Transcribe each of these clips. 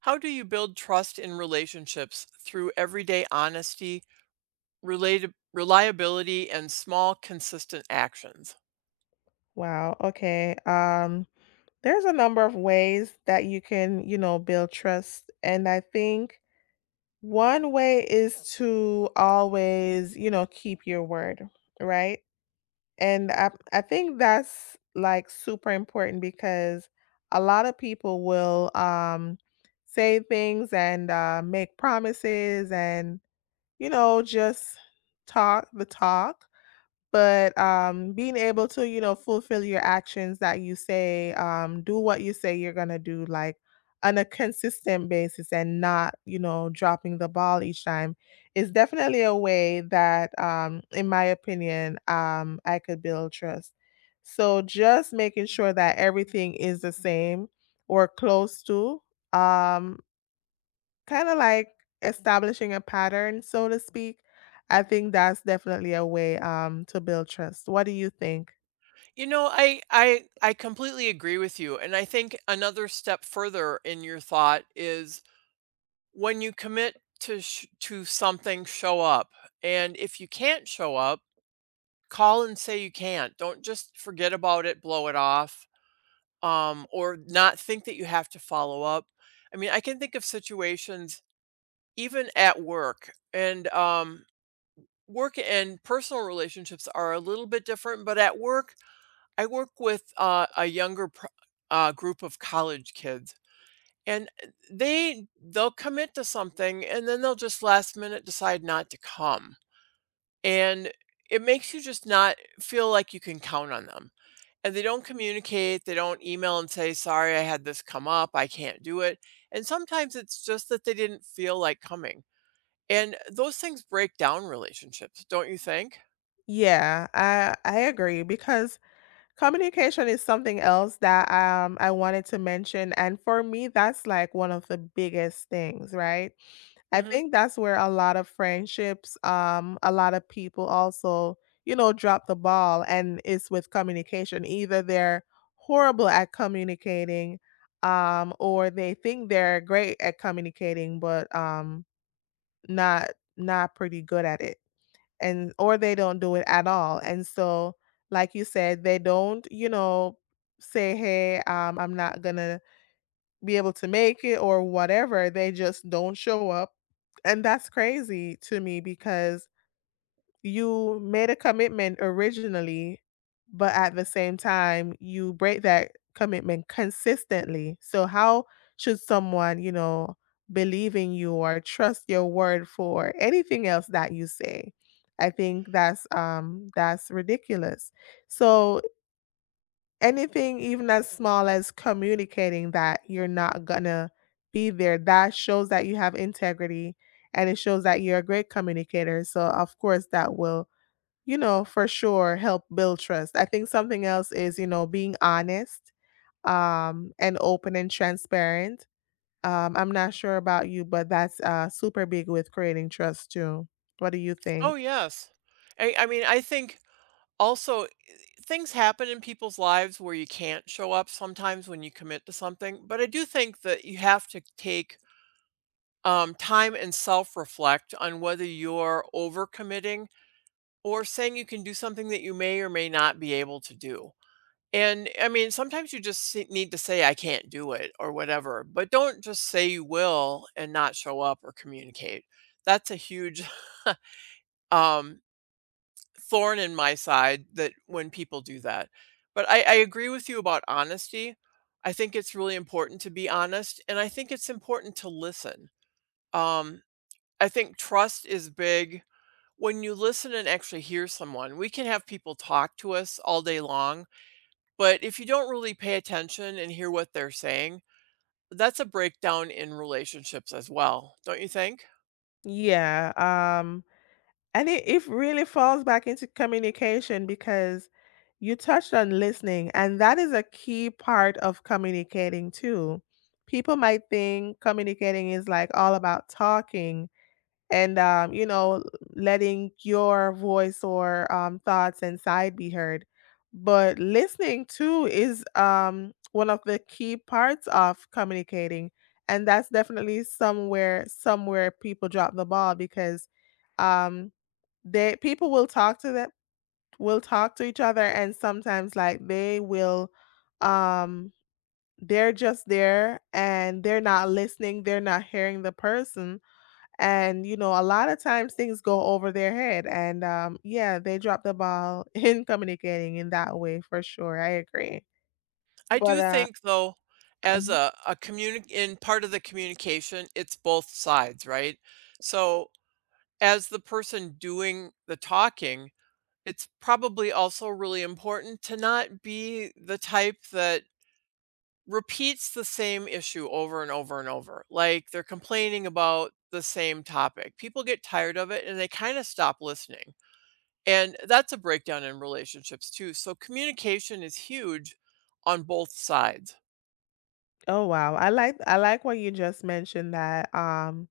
How do you build trust in relationships through everyday honesty, related reliability, and small, consistent actions? Wow. Okay. There's a number of ways that you can, you know, build trust. And I think one way is to always, you know, keep your word, right? And I think that's like super important because a lot of people will say things and make promises and, you know, just talk the talk but, being able to, you know, fulfill your actions that you say, do what you say you're gonna do, like, on a consistent basis and not, you know, dropping the ball each time is definitely a way that, in my opinion, I could build trust. So just making sure that everything is the same or close to, um Kinda like establishing a pattern, so to speak. I think that's definitely a way, to build trust. What do you think? You know, I completely agree with you, and I think another step further in your thought is when you commit to something, show up. And if you can't show up, call and say you can't. Don't just forget about it, blow it off, or not think that you have to follow up. I mean, I can think of situations even at work, and work and personal relationships are a little bit different, but at work I work with a younger group of college kids, and they'll commit to something, and then they'll just last minute decide not to come, and it makes you just not feel like you can count on them. And they don't communicate. They don't email and say, "Sorry, I had this come up. I can't do it." And sometimes it's just that they didn't feel like coming, and those things break down relationships, don't you think? Yeah, I agree because communication is something else that, I wanted to mention, and for me, that's like one of the biggest things, right? I Hmm. think that's where a lot of friendships, a lot of people also, you know, drop the ball and it's with communication. Either they're horrible at communicating, or they think they're great at communicating, but not not pretty good at it. And or they don't do it at all. And so, like you said, they don't, you know, say, hey, I'm not gonna be able to make it or whatever, they just don't show up. And that's crazy to me because you made a commitment originally, but at the same time, you break that commitment consistently. So, how should someone, you know, believe in you or trust your word for anything else that you say? I think that's ridiculous. So anything even as small as communicating that you're not gonna be there, that shows that you have integrity and it shows that you're a great communicator, so of course that will, you know, for sure help build trust. I think something else is, you know, being honest and open and transparent. I'm not sure about you, but that's super big with creating trust too. What do you Oh think? yes, I mean, I think also things happen in people's lives where you can't show up sometimes when you commit to something, but I do think that you have to take time and self reflect on whether you're overcommitting or saying you can do something that you may or may not be able to do. And I mean, sometimes you just need to say, I can't do it or whatever, but don't just say you will and not show up or communicate. That's a huge um, thorn in my side that when people do that. But I agree with you about honesty. I think it's really important to be honest, and I think it's important to listen. Um, I think trust is big. When you listen and actually hear someone, we can have people talk to us all day long, but if you don't really pay attention and hear what they're saying, that's a breakdown in relationships as well, don't you think? Yeah. And it really falls back into communication because you touched on listening, and that is a key part of communicating too. People might think communicating is like all about talking and you know, letting your voice or thoughts and side be heard, but listening too is, one of the key parts of communicating, and that's definitely somewhere people drop the ball because um, they people will talk to them will talk to each other and sometimes like they will um they're just there and they're not listening, they're not hearing the person. And you know, a lot of times things go over their head and yeah, they drop the ball in communicating in that way for sure. I agree. I But do think though, as uh-huh. a communi in part of the communication, it's both sides, right? So, as the person doing the talking, it's probably also really important to not be the type that repeats the same issue over and over and over. Like they're complaining about the same topic. People get tired of it and they kind of stop listening. And that's a breakdown in relationships too. So communication is huge on both sides. Oh wow. I like what you just mentioned, that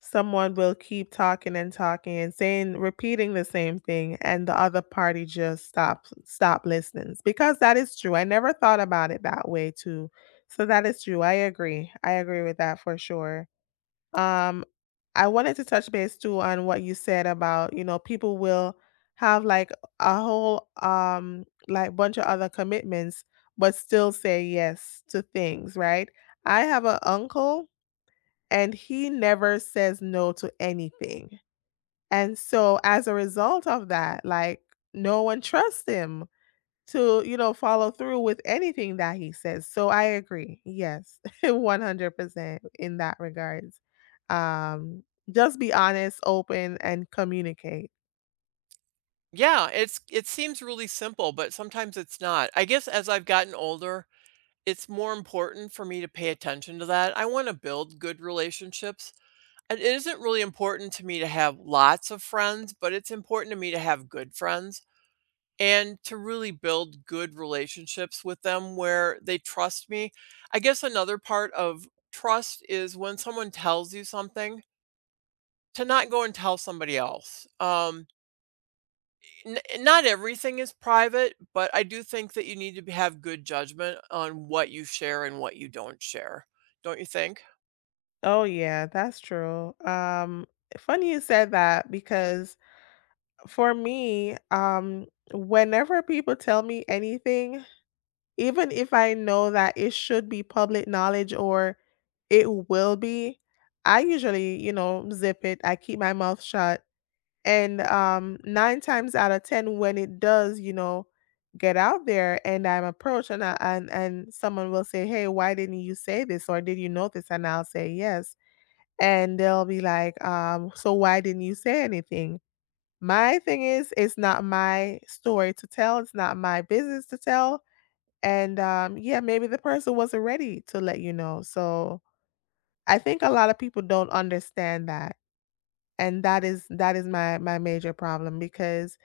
someone will keep talking and talking and saying repeating the same thing and the other party just stop listening, because that is true. I never thought about it that way too. So that is true. I agree, I agree with that for sure. um I wanted to touch base too on what you said about, you know, people will have like a whole like bunch of other commitments but still say yes to things, right? I have an uncle and he never says no to anything. And so as a result of that, like no one trusts him to, you know, follow through with anything that he says. So I agree. Yes. 100% in that regards. Um just be honest, open and communicate. Yeah, it seems really simple, but sometimes it's not. I guess as I've gotten older, it's more important for me to pay attention to that. I want to build good relationships. It isn't really important to me to have lots of friends, but it's important to me to have good friends and to really build good relationships with them where they trust me. I guess another part of trust is when someone tells you something, to not go and tell somebody else. N not everything is private, but I do think that you need to b have good judgment on what you share and what you don't share. Don't you think? Oh yeah, that's true. Funny you said that because for me, whenever people tell me anything, even if I know that it should be public knowledge or it will be, I usually, you know, zip it. I keep my mouth shut. And nine times out of 10, when it does, you know, get out there and I'm approached and, and someone will say, "Hey, why didn't you say this? Or did you know this?" And I'll say, "Yes." And they'll be like, "So why didn't you say anything?" My thing is, it's not my story to tell. It's not my business to tell. And, yeah, maybe the person wasn't ready to let you know. So, I think a lot of people don't understand that, and that is my major problem because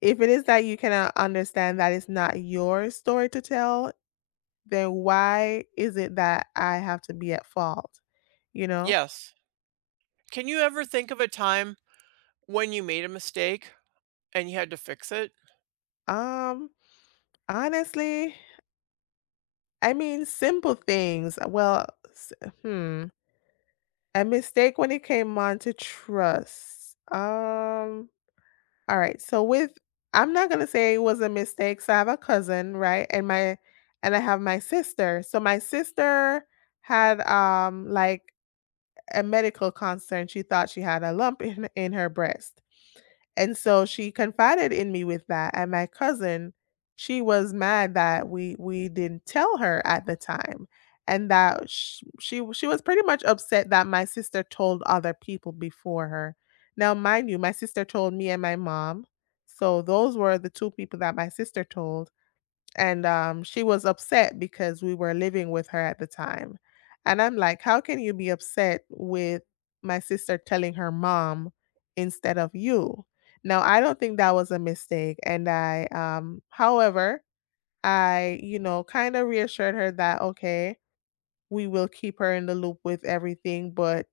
if it is that you cannot understand that it's not your story to tell, then why is it that I have to be at fault, you know? Yes. Can you ever think of a time when you made a mistake and you had to fix it? Um, honestly, I mean, simple things. Well, s hmm, a mistake when it came on to trust. Alright, so with I'm not gonna say it was a mistake, so I have a cousin, right? And I have my sister. So my sister had, like, a medical concern, she thought she had a lump in her breast. And so she confided in me with that, and my cousin, she was mad that we didn't tell her at the time, and that sh she w she was pretty much upset that my sister told other people before her. Now, mind you, my sister told me and my mom, so those were the two people that my sister told, and she was upset because we were living with her at the time. And I'm like, how can you be upset with my sister telling her mom instead of you? Now, I don't think that was a mistake. And however, I, you know, kind of reassured her that, okay, we will keep her in the loop with everything, but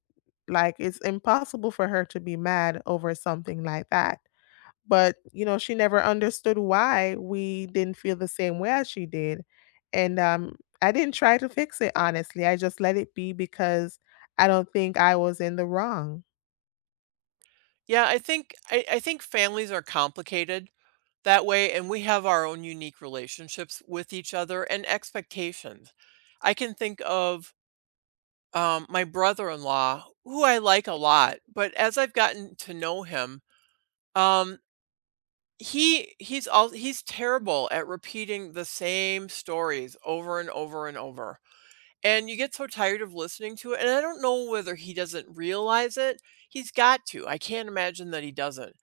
like it's impossible for her to be mad over something like that. But, you know, she never understood why we didn't feel the same way as she did. And I didn't try to fix it, honestly. I just let it be because I don't think I was in the wrong. Yeah, I think families are complicated that way, and we have our own unique relationships with each other and expectations. I can think of, my brother-in-law, who I like a lot, but as I've gotten to know him, um, he he's all he's terrible at repeating the same stories over and over and over. And you get so tired of listening to it, and I don't know whether he doesn't realize it. He's got to. I can't imagine that he doesn't,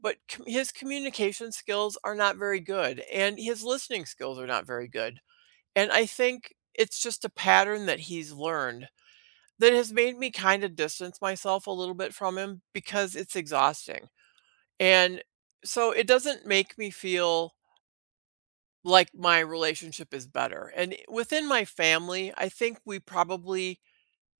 but his communication skills are not very good and his listening skills are not very good, and I think it's just a pattern that he's learned that has made me kind of distance myself a little bit from him because it's exhausting. And so it doesn't make me feel like my relationship is better, and within my family I think we probably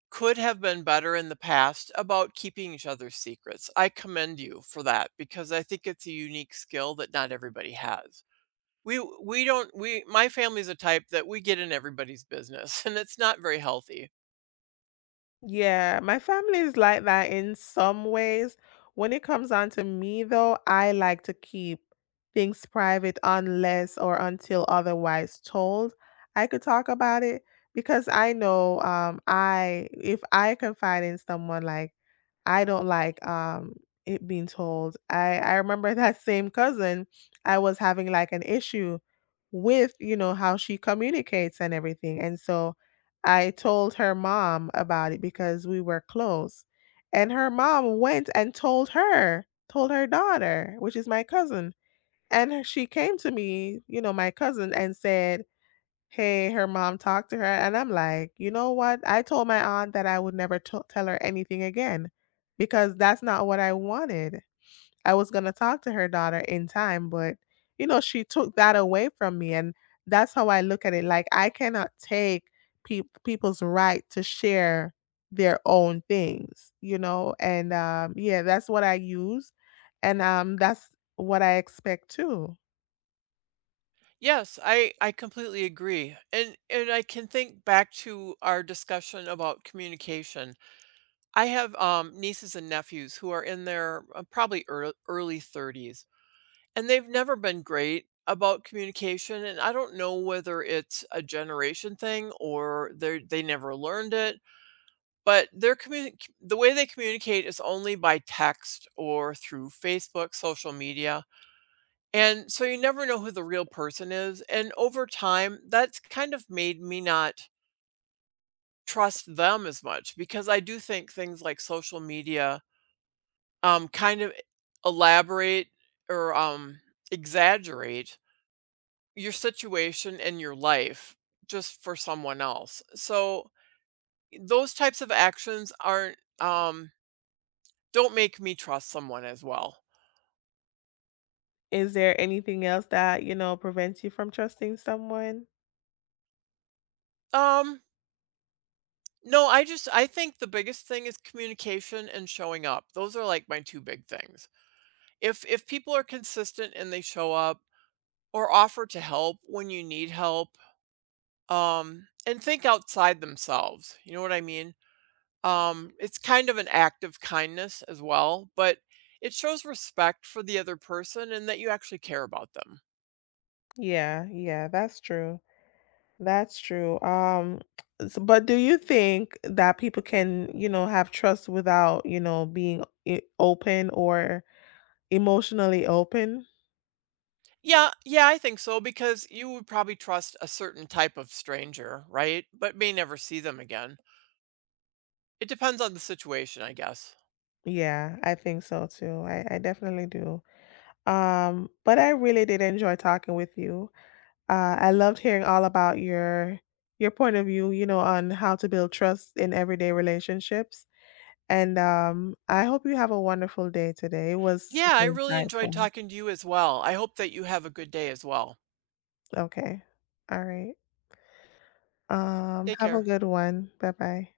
could have been better in the past about keeping each other's secrets. I commend you for that because I think it's a unique skill that not everybody has. We don't we my family's a type that we get in everybody's business and it's not very healthy. Yeah, my family is like that in some ways. When it comes down to me, though, I like to keep things private unless or until otherwise told. I could talk about it because I know, I, if I confide in someone, like I don't like, it being told. I remember that same cousin, I was having, like, an issue with, you know, how she communicates and everything, and so I told her mom about it because we were close, and her mom went and told her daughter, which is my cousin, and she came to me, you know, my cousin, and said, "Hey, her mom talked to her," and I'm like, "You know what? I told my aunt that I would never t tell her anything again because that's not what I wanted. I was gonna talk to her daughter in time, but, you know, she took that away from me," and that's how I look at it, like, I cannot take people's right to share their own things, you know, and, yeah, that's what I use, and, that's what I expect too. Yes, I completely agree. And I can think back to our discussion about communication. I have nieces and nephews who are in their probably early, early 30s. And they've never been great about communication, and I don't know whether it's a generation thing or they never learned it, but the way they communicate is only by text or through Facebook, social media, and so you never know who the real person is, and over time, that's kind of made me not trust them as much because I do think things like social media, kind of elaborate or, exaggerate your situation in your life just for someone else. So those types of actions aren't don't make me trust someone as well. Is there anything else that, you know, prevents you from trusting someone? Um no, I think the biggest thing is communication and showing up. Those are like my two big things. If people are consistent and they show up or offer to help when you need help, and think outside themselves. You know what I mean? It's kind of an act of kindness as well, but it shows respect for the other person and that you actually care about them. Yeah, yeah, that's true. That's true. S but do you think that people can, you know, have trust without, you know, being e open or emotionally open? Yeah, yeah, I think so because you would probably trust a certain type of stranger, right? But may never see them again. It depends on the situation, I guess. Yeah, I think so too. I definitely do. But I really did enjoy talking with you. I loved hearing all about your point of view, you know, on how to build trust in everyday relationships. And, I hope you have a wonderful day today. It was Yeah, super I really enjoyed insightful. talking to you as well. I hope that you have a good day as well. Okay. All right. Take Have a care. good one. Bye-bye.